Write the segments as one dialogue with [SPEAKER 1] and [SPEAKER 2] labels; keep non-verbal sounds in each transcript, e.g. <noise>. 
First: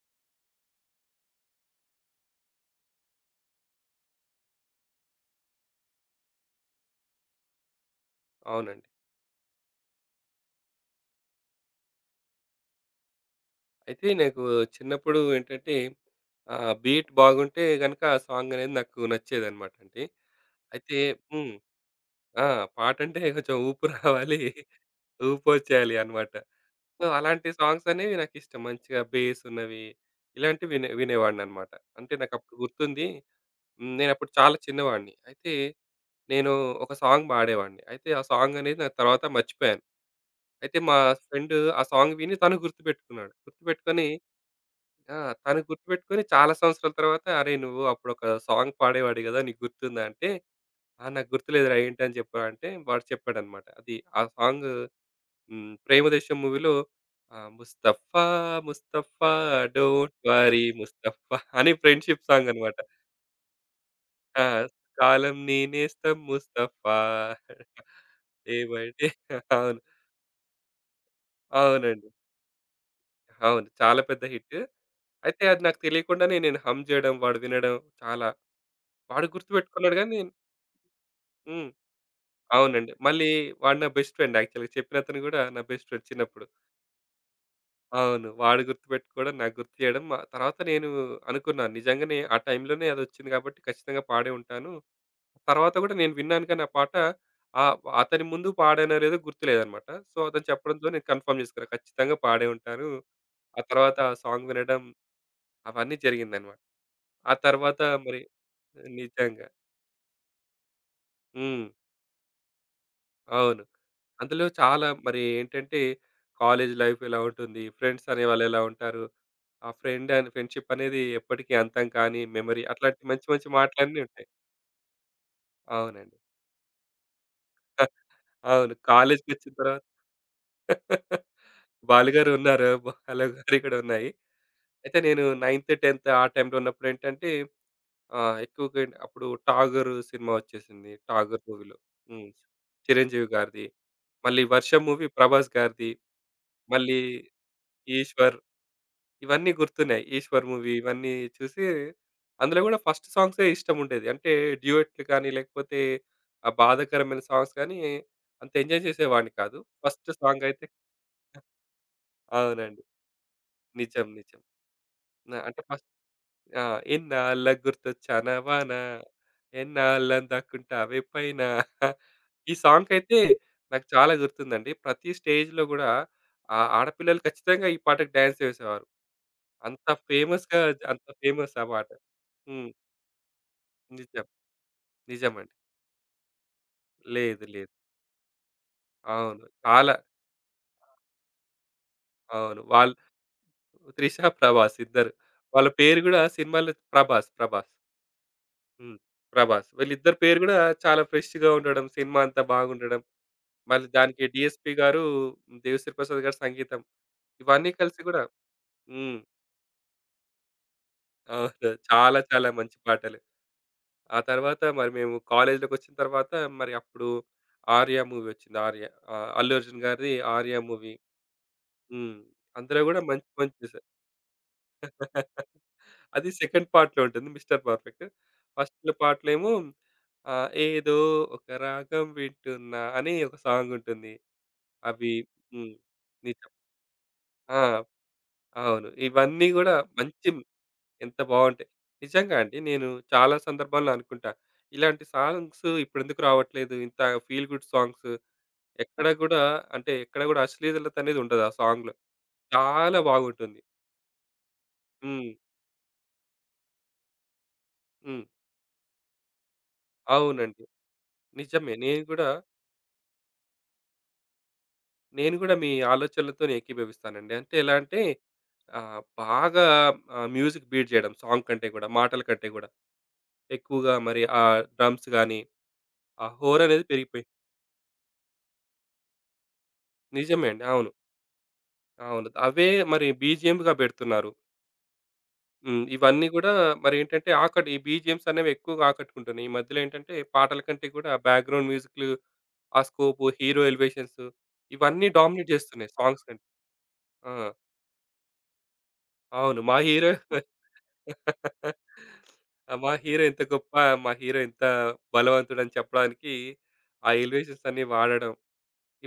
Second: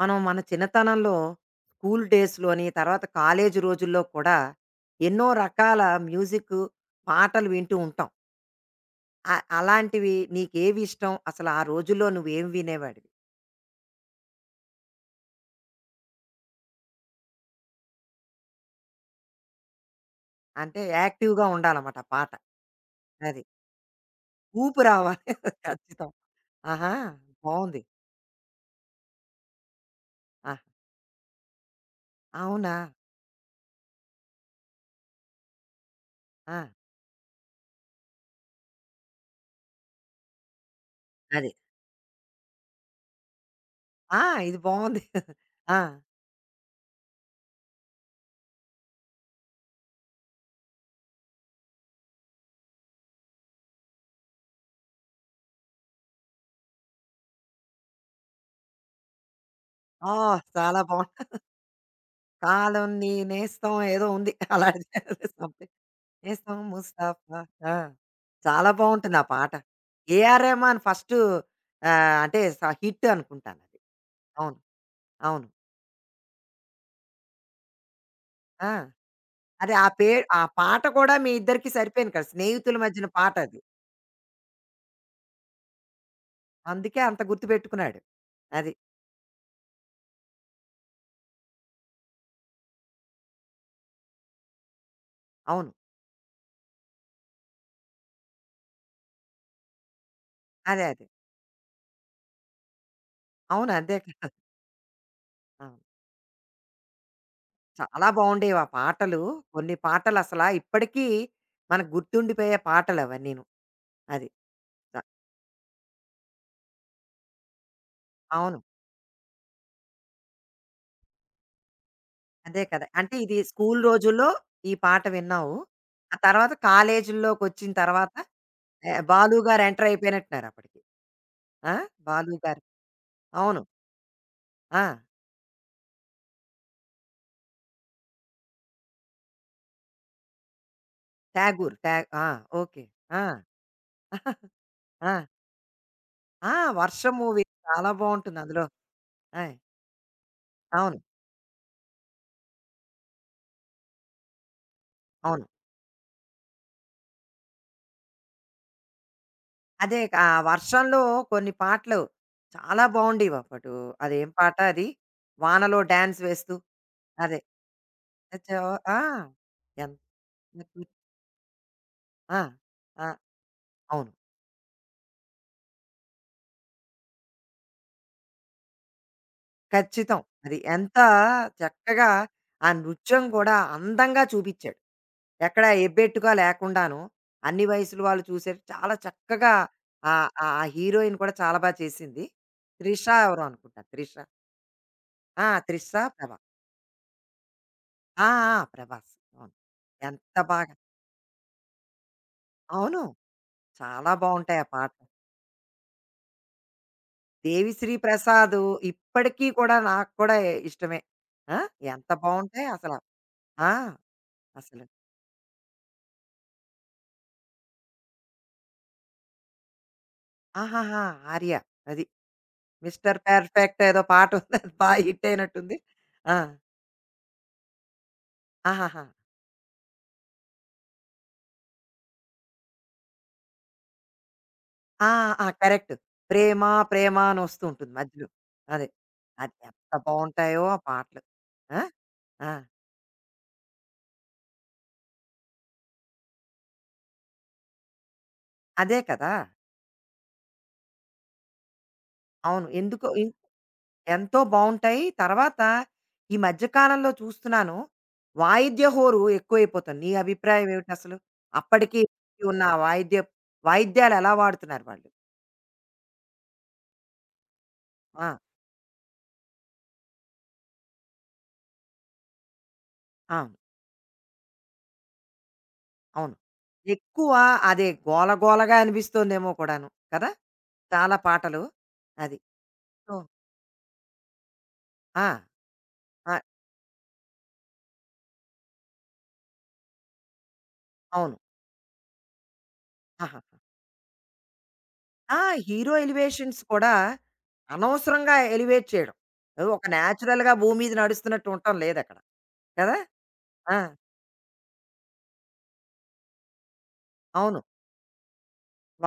[SPEAKER 1] మనం మన చిన్నతనంలో స్కూల్ డేస్‌లోని, తర్వాత కాలేజీ రోజుల్లో కూడా ఎన్నో రకాల మ్యూజిక్ పాటలు వింటూ ఉంటాం.
[SPEAKER 2] అవునండి.
[SPEAKER 1] అలాంటివి నీకేవి ఇష్టం? అసలు ఆ రోజుల్లో నువ్వేం వినేవాడివి?
[SPEAKER 2] అయితే నాకు చిన్నప్పుడు ఏంటంటే బీట్ బాగుంటే గనుక ఆ సాంగ్ అనేది నాకు నచ్చేదన్నమాట అండి.
[SPEAKER 1] అంటే
[SPEAKER 2] అయితే
[SPEAKER 1] యాక్టివ్‌గా
[SPEAKER 2] హ్మ్.
[SPEAKER 1] ఉండాలన్నమాట ఆ పాట.
[SPEAKER 2] ఆ! పాటంటే
[SPEAKER 1] అది.
[SPEAKER 2] కొంచెం ఊపు రావాలి.
[SPEAKER 1] ఊపు రావాలి. <laughs>
[SPEAKER 2] ఊపొచ్చేయాలి
[SPEAKER 1] ఖచ్చితం.
[SPEAKER 2] అన్నమాట.
[SPEAKER 1] ఆహా!
[SPEAKER 2] సో, అలాంటి
[SPEAKER 1] బావుంది.
[SPEAKER 2] సాంగ్స్ అనేవి నాకిష్టం. మంచిగా బేస్ ఉన్నవి
[SPEAKER 1] ఆహ్,
[SPEAKER 2] ఇలాంటివి వినేవాడినన్నమాట. అంటే నాకప్పుడు
[SPEAKER 1] అవునా?
[SPEAKER 2] గుర్తుంది. హ్మ్. నేనప్పుడు చాలా చిన్నవాడిని. అయితే నేను
[SPEAKER 1] ఆ!
[SPEAKER 2] ఒక సాంగ్ పాడేవాడిని. అయితే ఆ సాంగ్ అనేది నాకు తర్వాత మర్చిపోయాను. అయితే మా
[SPEAKER 1] అది.
[SPEAKER 2] ఫ్రెండ్ ఆ సాంగ్ విని తను గుర్తుపెట్టుకున్నాడు. గుర్తుపెట్టుకొని
[SPEAKER 1] ఆ! ఇది బావుంది.
[SPEAKER 2] ఆ! తను
[SPEAKER 1] ఆ!
[SPEAKER 2] గుర్తుపెట్టుకొని చాలా సంవత్సరాల తర్వాత, "అరేయ్! నువ్వు అప్పుడొక సాంగ్ పాడేవాడివి గదా! నీకు గుర్తుందా?" అంటే, "ఆ! నాకు గుర్తులేదురా ఏంటని చెప్పరా" అంటే వాడు చెప్పాడనమాట. అది ఆ సాంగ్ హ్మ్. 'ప్రేమదేశం' మూవీలో 'ముస్తఫా ముస్తఫా
[SPEAKER 1] ఆ!
[SPEAKER 2] డోంట్ వర్రీ
[SPEAKER 1] చాలా బావుంది.
[SPEAKER 2] ముస్తఫా' అని ఫ్రెండ్‌షిప్ సాంగ్ అనమాట.
[SPEAKER 1] కాలం నీ నేస్తం ఏదో ఉంది.
[SPEAKER 2] ఆ!
[SPEAKER 1] అలాంటిది <laughs>
[SPEAKER 2] కాలం నీ
[SPEAKER 1] సంథింగ్.
[SPEAKER 2] నేస్తం
[SPEAKER 1] ఏ సాంగ్
[SPEAKER 2] ముస్తఫా.
[SPEAKER 1] 'ముస్తాఫా'. ఆ! చాలా
[SPEAKER 2] ఏమంటే
[SPEAKER 1] బావుంటుంది ఆ పాట.
[SPEAKER 2] అవును.
[SPEAKER 1] ఏఆర్ రెహమాన్ ఫస్టు
[SPEAKER 2] అవునండి.
[SPEAKER 1] అంటే స హిట్
[SPEAKER 2] అవును,
[SPEAKER 1] అనుకుంటానది.
[SPEAKER 2] చాలా పెద్ద హిట్.
[SPEAKER 1] అవును.
[SPEAKER 2] అయితే
[SPEAKER 1] అవును.
[SPEAKER 2] అది నాకు తెలియకుండానే నేను హమ్ చేయడం, వాడు వినడం చాలా.
[SPEAKER 1] ఆ!
[SPEAKER 2] వాడు
[SPEAKER 1] అదే ఆ
[SPEAKER 2] గుర్తుపెట్టుకున్నాడు
[SPEAKER 1] పే
[SPEAKER 2] గానీ
[SPEAKER 1] ఆ పాట కూడా మీ ఇద్దరికీ
[SPEAKER 2] హ్మ్.
[SPEAKER 1] సరిపోయింది కదా! స్నేహితుల
[SPEAKER 2] అవునండి.
[SPEAKER 1] మధ్యన
[SPEAKER 2] మళ్ళీ
[SPEAKER 1] పాటది.
[SPEAKER 2] వాడు నా బెస్ట్ ఫ్రెండ్ యాక్చువల్‌గా, చెప్పినతను గూడా నా బెస్ట్ ఫ్రెండ్ చిన్నప్పుడు.
[SPEAKER 1] అందుకే అంత గుర్తుపెట్టుకున్నాడు.
[SPEAKER 2] అవును. వాడు
[SPEAKER 1] అది.
[SPEAKER 2] గుర్తుపెట్టుకోవడం, నాకు గుర్తు చేయడం. తర్వాత నేను అనుకున్నాను నిజంగానే ఆ టైంలోనే అదొచ్చింది కాబట్టి ఖచ్చితంగా పాడే ఉంటాను.
[SPEAKER 1] అవును.
[SPEAKER 2] తర్వాత గూడా నేను విన్నాను కానీ ఆ పాట ఆహ్, అతని ముందు పాడానో లేదో గుర్తులేదనమాట. సో, అతను
[SPEAKER 1] అదే.
[SPEAKER 2] చెప్పడంతో నేను
[SPEAKER 1] అదే.
[SPEAKER 2] కన్ఫర్మ్ చేసుకున్నా. ఖచ్చితంగా పాడే ఉంటాను. ఆ
[SPEAKER 1] అవును. అంతే
[SPEAKER 2] తర్వాత ఆ
[SPEAKER 1] కదా!
[SPEAKER 2] సాంగ్ వినడం
[SPEAKER 1] అవును.
[SPEAKER 2] అవన్నీ జరిగిందనమాట. ఆ తర్వాత
[SPEAKER 1] చాలా
[SPEAKER 2] మరి
[SPEAKER 1] బావుండేవి ఆ పాటలు.
[SPEAKER 2] నిజంగా.
[SPEAKER 1] కొన్ని పాటలసలా ఇప్పటికీ
[SPEAKER 2] హ్మ్.
[SPEAKER 1] మనకు గుర్తుండిపోయే పాటలవన్నీను.
[SPEAKER 2] అవును.
[SPEAKER 1] అది.
[SPEAKER 2] అందులో చాలా
[SPEAKER 1] ద
[SPEAKER 2] మరి ఏంటంటే కాలేజ్ లైఫ్ ఎలా ఉంటుంది, ఫ్రెండ్స్ అనేవాళ్ళు
[SPEAKER 1] అవును.
[SPEAKER 2] ఎలా ఉంటారు, ఆ ఫ్రెండ్ అండ్ ఫ్రెండ్‌షిప్ అనేది ఎప్పటికీ అంతం కాని
[SPEAKER 1] అదే
[SPEAKER 2] మెమరీ,
[SPEAKER 1] కదా!
[SPEAKER 2] అట్లాంటి
[SPEAKER 1] అంటే
[SPEAKER 2] మంచి
[SPEAKER 1] ఇది
[SPEAKER 2] మంచి
[SPEAKER 1] స్కూల్
[SPEAKER 2] మాటలన్నీ
[SPEAKER 1] రోజుల్లో
[SPEAKER 2] ఉంటాయి.
[SPEAKER 1] ఈ పాట విన్నావు.
[SPEAKER 2] అవునండి.
[SPEAKER 1] ఆ తర్వాత కాలేజీల్లోకొచ్చిన తర్వాత
[SPEAKER 2] అవును,
[SPEAKER 1] 'బాలు'
[SPEAKER 2] కాలేజ్‌కొచ్చిన
[SPEAKER 1] గారు
[SPEAKER 2] తర్వాత
[SPEAKER 1] ఎంటర్ అయిపోయినట్టున్నారు అప్పటికి.
[SPEAKER 2] <laughs>
[SPEAKER 1] ఆ!
[SPEAKER 2] బాలుగారు
[SPEAKER 1] 'బాలు' గారు.
[SPEAKER 2] ఉన్నారు. బాలుగారి
[SPEAKER 1] అవును.
[SPEAKER 2] కూడా ఉన్నాయి.
[SPEAKER 1] ఆ!
[SPEAKER 2] అయితే నేను 9th, 10th ఆ టైంలో ఉన్నప్పుడు ఏంటంటే ఎక్కువగా అప్పుడు 'ఠాగూర్' సినిమా వచ్చేసింది. 'ఠాగూర్' మూవీలో
[SPEAKER 1] 'ఠాగూర్' ఠా ఆ!
[SPEAKER 2] హ్మ్.
[SPEAKER 1] ఓకే. ఆ!
[SPEAKER 2] చిరంజీవి గారిది. మళ్ళీ
[SPEAKER 1] <laughs>
[SPEAKER 2] 'వర్షం' మూవీ
[SPEAKER 1] ఆ!
[SPEAKER 2] ప్రభాస్ గారిది.
[SPEAKER 1] ఆ!
[SPEAKER 2] మళ్ళీ
[SPEAKER 1] 'వర్షం' మూవీ చాలా
[SPEAKER 2] 'ఈశ్వర్.'
[SPEAKER 1] బావుంటుంది అందులో.
[SPEAKER 2] ఇవన్నీ
[SPEAKER 1] ఆయ్!
[SPEAKER 2] గుర్తున్నాయి. 'ఈశ్వర్' మూవీ
[SPEAKER 1] అవును.
[SPEAKER 2] ఇవన్నీ చూసి అందులో గూడా ఫస్ట్ సాంగ్సే ఇష్టముండేది. అంటే డ్యూయెట్లు కానీ,
[SPEAKER 1] అవును.
[SPEAKER 2] లేకపోతే ఆ బాధాకరమైన సాంగ్స్ కానీ అంత ఎంజాయ్ చేసేవాడిని కాదు.
[SPEAKER 1] అదే
[SPEAKER 2] ఫస్ట్
[SPEAKER 1] ఆ
[SPEAKER 2] సాంగయితే
[SPEAKER 1] 'వర్షంలో' కొన్ని పాటలు
[SPEAKER 2] అవునండి.
[SPEAKER 1] చాలా బావుండేవి అప్పుడు.
[SPEAKER 2] నిజం.
[SPEAKER 1] అదేం
[SPEAKER 2] నిజం.
[SPEAKER 1] పాట అది?
[SPEAKER 2] అంటే
[SPEAKER 1] 'వానలో
[SPEAKER 2] ఫస్ట్
[SPEAKER 1] డాన్స్ వేస్తూ'
[SPEAKER 2] ఆ!
[SPEAKER 1] అదే.
[SPEAKER 2] ఎన్నాళ్ళకి గుర్తొచ్చానావా
[SPEAKER 1] అచ్చో!
[SPEAKER 2] నా
[SPEAKER 1] ఆ! ఎంత
[SPEAKER 2] ఎన్నాళ్ళని దాక్కుంటావే పైన.
[SPEAKER 1] ఆ!
[SPEAKER 2] ఈ
[SPEAKER 1] ఆ!
[SPEAKER 2] సాంగ్‌కైతే నాకు
[SPEAKER 1] అవును.
[SPEAKER 2] చాలా గుర్తుందండి. ప్రతి స్టేజ్‌లో గూడా ఆ ఆడపిల్లలు ఖచ్చితంగా ఈ పాటకి డాన్స్ చేసేవారు. అంత
[SPEAKER 1] ఖచ్చితం. అది
[SPEAKER 2] ఫేమస్‌గా,
[SPEAKER 1] ఎంత
[SPEAKER 2] అంత ఫేమస్ ఆ పాట.
[SPEAKER 1] చక్కగా ఆ
[SPEAKER 2] హ్మ్.
[SPEAKER 1] నృత్యం కూడా అందంగా
[SPEAKER 2] నిజం.
[SPEAKER 1] చూపిచ్చాడు.
[SPEAKER 2] నిజమండి.
[SPEAKER 1] ఎక్కడ ఎబ్బెట్టుగా లేకుండాను
[SPEAKER 2] లేదు.
[SPEAKER 1] అన్ని
[SPEAKER 2] లేదు.
[SPEAKER 1] వయసుల వాళ్ళు చూసేట్టు చాలా
[SPEAKER 2] అవును.
[SPEAKER 1] చక్కగా
[SPEAKER 2] చాలా.
[SPEAKER 1] ఆ హీరోయిన్ కూడా చాలా బా చేసింది.
[SPEAKER 2] అవును. వాళ్ళు
[SPEAKER 1] 'త్రిష' ఎవరో అనుకుంటా
[SPEAKER 2] 'త్రిష'
[SPEAKER 1] 'త్రిష'
[SPEAKER 2] 'ప్రభాస్' ఇద్దరు.
[SPEAKER 1] ఆ!
[SPEAKER 2] వాళ్ళ
[SPEAKER 1] 'త్రిష'
[SPEAKER 2] పేరు గూడా
[SPEAKER 1] 'ప్రభా'.
[SPEAKER 2] సినిమాలో 'ప్రభాస్' 'ప్రభాస్.'
[SPEAKER 1] ఆ! ఆ!
[SPEAKER 2] హ్మ్.
[SPEAKER 1] 'ప్రభాస్' అవును.
[SPEAKER 2] 'ప్రభాస్.' వీళ్ళిద్దరి
[SPEAKER 1] ఎంత
[SPEAKER 2] పేరు గూడా,
[SPEAKER 1] బాగా
[SPEAKER 2] చాలా ఫ్రెష్‌గా ఉండడం, సినిమా అంతా బాగుండడం,
[SPEAKER 1] అవును.
[SPEAKER 2] మళ్ళీ
[SPEAKER 1] చాలా
[SPEAKER 2] దానికి
[SPEAKER 1] బావుంటాయి ఆ
[SPEAKER 2] డీఎస్‌పీ గారు,
[SPEAKER 1] పాటలు.
[SPEAKER 2] దేవిశ్రీ ప్రసాద్ గారి సంగీతం, ఇవన్నీ
[SPEAKER 1] 'దేవిశ్రీ
[SPEAKER 2] కలిసి గూడా
[SPEAKER 1] ప్రసాద్'
[SPEAKER 2] హ్మ్.
[SPEAKER 1] ఇప్పటికీ కూడా నాకు కూడా ఇష్టమే. ఆ!
[SPEAKER 2] అవును,
[SPEAKER 1] ఎంత
[SPEAKER 2] చాలా చాలా
[SPEAKER 1] బావుంటాయి
[SPEAKER 2] మంచి
[SPEAKER 1] అసల.
[SPEAKER 2] పాటలు.
[SPEAKER 1] ఆ!
[SPEAKER 2] ఆ తర్వాత
[SPEAKER 1] అసలు.
[SPEAKER 2] మరి మేము కాలేజ్‌లోకొచ్చిన తర్వాత మరి అప్పుడు 'ఆర్య' మూవీ వచ్చింది. 'ఆర్య' అల్లు అర్జున్ గారిది 'ఆర్య' మూవీ.
[SPEAKER 1] ఆహాహా! 'ఆర్య' అది.
[SPEAKER 2] హ్మ్. అందులో గూడా
[SPEAKER 1] 'మిస్టర్
[SPEAKER 2] మంచి మంచి.
[SPEAKER 1] పర్ఫెక్ట్' ఏదో పాట ఉంది. అది బా హిట్ అయినట్టుంది.
[SPEAKER 2] అది
[SPEAKER 1] ఆ!
[SPEAKER 2] సెకండ్ పార్ట్‌లో ఉంటుంది 'మిస్టర్ పర్ఫెక్ట్.' ఫస్ట్
[SPEAKER 1] ఆహాహా!
[SPEAKER 2] పార్ట్‌లో ఏమో ఏదో ఒక రాగం వింటున్నా అని ఒక సాంగ్ ఉంటుంది.
[SPEAKER 1] ఆ!
[SPEAKER 2] అవి
[SPEAKER 1] ఆ!
[SPEAKER 2] హ్మ్.
[SPEAKER 1] కరెక్ట్.
[SPEAKER 2] నిజం.
[SPEAKER 1] 'ప్రేమ 'ప్రేమ' అని వస్తూ
[SPEAKER 2] ఆ!
[SPEAKER 1] ఉంటుంది మధ్యలో.
[SPEAKER 2] అవును.
[SPEAKER 1] అదే.
[SPEAKER 2] ఇవన్నీ
[SPEAKER 1] అది
[SPEAKER 2] గూడా
[SPEAKER 1] ఎంత
[SPEAKER 2] మంచి.
[SPEAKER 1] బావుంటాయో ఆ
[SPEAKER 2] ఎంత
[SPEAKER 1] పాటలు.
[SPEAKER 2] బావుంటాయి.
[SPEAKER 1] ఆ!
[SPEAKER 2] నిజంగా
[SPEAKER 1] ఆ!
[SPEAKER 2] అండి. నేను చాలా సందర్భాల్లో అనుకుంటా. ఇలాంటి సాంగ్స్ ఇప్పుడెందుకు రావట్లేదు? ఇంత ఫీల్ గుడ్ సాంగ్స్
[SPEAKER 1] అదే
[SPEAKER 2] ఎక్కడ
[SPEAKER 1] కదా!
[SPEAKER 2] గూడా, అంటే ఎక్కడ గూడా అశ్లీలత అనేది ఉండదు ఆ సాంగ్‌లో.
[SPEAKER 1] అవును.
[SPEAKER 2] చాలా
[SPEAKER 1] ఎందుకో ఎన్
[SPEAKER 2] బాగుంటుంది.
[SPEAKER 1] ఎంతో బావుంటాయి.
[SPEAKER 2] హ్మ్.
[SPEAKER 1] తర్వాత ఈ మధ్య కాలంలో చూస్తున్నాను,
[SPEAKER 2] హ్మ్.
[SPEAKER 1] వాయిద్య హోరు ఎక్కువైపోతుంది. నీ
[SPEAKER 2] అవునండి.
[SPEAKER 1] అభిప్రాయం ఏమిటసలు?
[SPEAKER 2] నిజమే.
[SPEAKER 1] అప్పటికి
[SPEAKER 2] నేను గూడా
[SPEAKER 1] ఇప్పటికి ఉన్న ఆ వాయిద్య వాయిద్యాలు ఎలా వాడుతున్నారు వాళ్ళు?
[SPEAKER 2] నేను గూడా మీ ఆలోచనలతోనే ఏకీభవిస్తానండి. అంటే ఎలా అంటే
[SPEAKER 1] ఆ!
[SPEAKER 2] బాగా మ్యూజిక్ బీట్ జేయడం సాంగ్ కంటే గూడా, మాటల కంటే గూడా
[SPEAKER 1] ఆ!
[SPEAKER 2] ఎక్కువగా మరి ఆ డ్రమ్స్ గానీ, ఆ
[SPEAKER 1] అవును.
[SPEAKER 2] హోర్ అనేది పెరిగిపోయి.
[SPEAKER 1] ఎక్కువ అదే గోల గోలగా అనిపిస్తోందేమో కూడాను. కదా!
[SPEAKER 2] నిజమే అండి. అవును.
[SPEAKER 1] చాలా పాటలు.
[SPEAKER 2] అవును.
[SPEAKER 1] అది.
[SPEAKER 2] అవే మరి
[SPEAKER 1] సో
[SPEAKER 2] బీజీఎమ్‌గా బెడుతున్నారు.
[SPEAKER 1] ఆ!
[SPEAKER 2] హ్మ్. ఇవన్నీ
[SPEAKER 1] ఆ!
[SPEAKER 2] గూడా మరేంటంటే ఈ బీజీఎమ్స్ అనేవి ఎక్కువగా ఆకట్టుకుంటున్నాయి. ఈ మధ్యలో ఏంటంటే పాటల కంటే గూడా
[SPEAKER 1] అవును.
[SPEAKER 2] బ్యాక్‌గ్రౌండ్ మ్యూజిక్‌లు, ఆ స్కోపు,
[SPEAKER 1] ఆహా!
[SPEAKER 2] హీరో ఎలివేషన్స్ ఇవన్నీ
[SPEAKER 1] ఆ!
[SPEAKER 2] డామినేట్ జేస్తున్నాయి
[SPEAKER 1] హీరో
[SPEAKER 2] సాంగ్స్ కంటే.
[SPEAKER 1] ఎలివేషన్స్ కూడా
[SPEAKER 2] ఆ!
[SPEAKER 1] అనవసరంగా ఎలివేట్ చేయడం.
[SPEAKER 2] అవును,
[SPEAKER 1] ఏదో
[SPEAKER 2] మా
[SPEAKER 1] ఒక
[SPEAKER 2] హీరో,
[SPEAKER 1] నేచురల్‌గా భూమి మీద నడుస్తున్నట్టు ఉండటం లేదక్కడ.
[SPEAKER 2] ఆ మా
[SPEAKER 1] కదా!
[SPEAKER 2] హీరో ఇంత గొప్ప,
[SPEAKER 1] ఆ!
[SPEAKER 2] మా హీరో ఇంత బలవంతుడని చెప్పడానికి ఆ
[SPEAKER 1] అవును.
[SPEAKER 2] ఎలివేషన్స్ అన్నీ వాడడం.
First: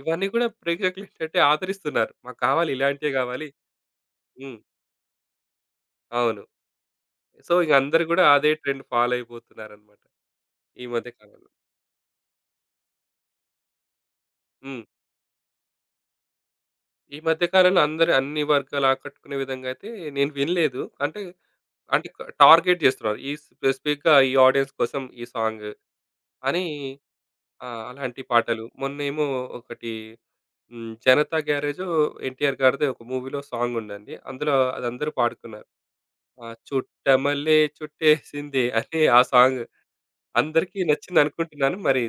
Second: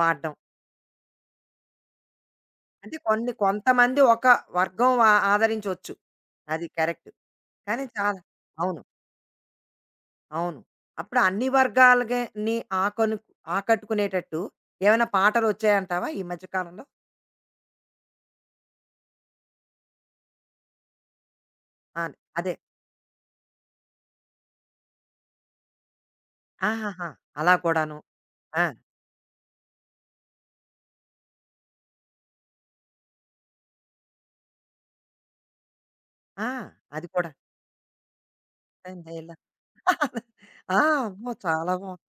[SPEAKER 2] ఇవన్నీ కూడా ప్రేక్షకులేంటంటే ఆదరిస్తున్నారు. మాకు కావాలి,
[SPEAKER 1] అంటే
[SPEAKER 2] ఇలాంటియే
[SPEAKER 1] కొన్ని
[SPEAKER 2] గావాలి.
[SPEAKER 1] కొంతమంది ఒక
[SPEAKER 2] హ్మ్.
[SPEAKER 1] వర్గం ఆ ఆదరించొచ్చు.
[SPEAKER 2] అవును.
[SPEAKER 1] అది కరెక్ట్.
[SPEAKER 2] సో, ఇగ
[SPEAKER 1] కానీ
[SPEAKER 2] అందరూ
[SPEAKER 1] చాలా
[SPEAKER 2] గూడా అదే
[SPEAKER 1] అవును.
[SPEAKER 2] ట్రెండ్ ఫాలో అయిపోతున్నారనమాట
[SPEAKER 1] అవును.
[SPEAKER 2] ఈ మధ్య
[SPEAKER 1] అప్పుడు అన్ని
[SPEAKER 2] కాలంలో.
[SPEAKER 1] వర్గాలగే ని ఆకను ఆకట్టుకునేటట్టు
[SPEAKER 2] హ్మ్.
[SPEAKER 1] ఏమైనా పాటలొచ్చాయంటావా ఈ మధ్య కాలంలో?
[SPEAKER 2] ఈ మధ్య కాలంలో అందరూ అన్ని వర్గాలు ఆకట్టుకునే విధంగా అయితే నేను వినలేదు. అంటే,
[SPEAKER 1] ఆ!
[SPEAKER 2] అంటే
[SPEAKER 1] అదే.
[SPEAKER 2] టార్గెట్ జేస్తున్నారు. ఈ స్పెసిఫిక్‌గా ఈ ఆడియన్స్ కోసం ఈ సాంగ్ అని
[SPEAKER 1] ఆహాహా! అలా కూడాను.
[SPEAKER 2] అలాంటి పాటలు.
[SPEAKER 1] ఆ!
[SPEAKER 2] మొన్నేమో ఒకటి హ్మ్. 'జనతా గ్యారేజు' 'ఎన్టీఆర్' గారిది ఒక మూవీలో సాంగ్ ఉందండి. అందులో అది అందరూ పాడుకున్నారు. ఆ!
[SPEAKER 1] ఆ! అది కూడా.
[SPEAKER 2] చుట్టమల్లె చుట్టేసిందే అని ఆ
[SPEAKER 1] సందేలా
[SPEAKER 2] సాంగ్.
[SPEAKER 1] ఆ!
[SPEAKER 2] అందరికీ
[SPEAKER 1] అమ్మో! చాలా
[SPEAKER 2] నచ్చిందనుకుంటున్నాను. మరి
[SPEAKER 1] బావుంది.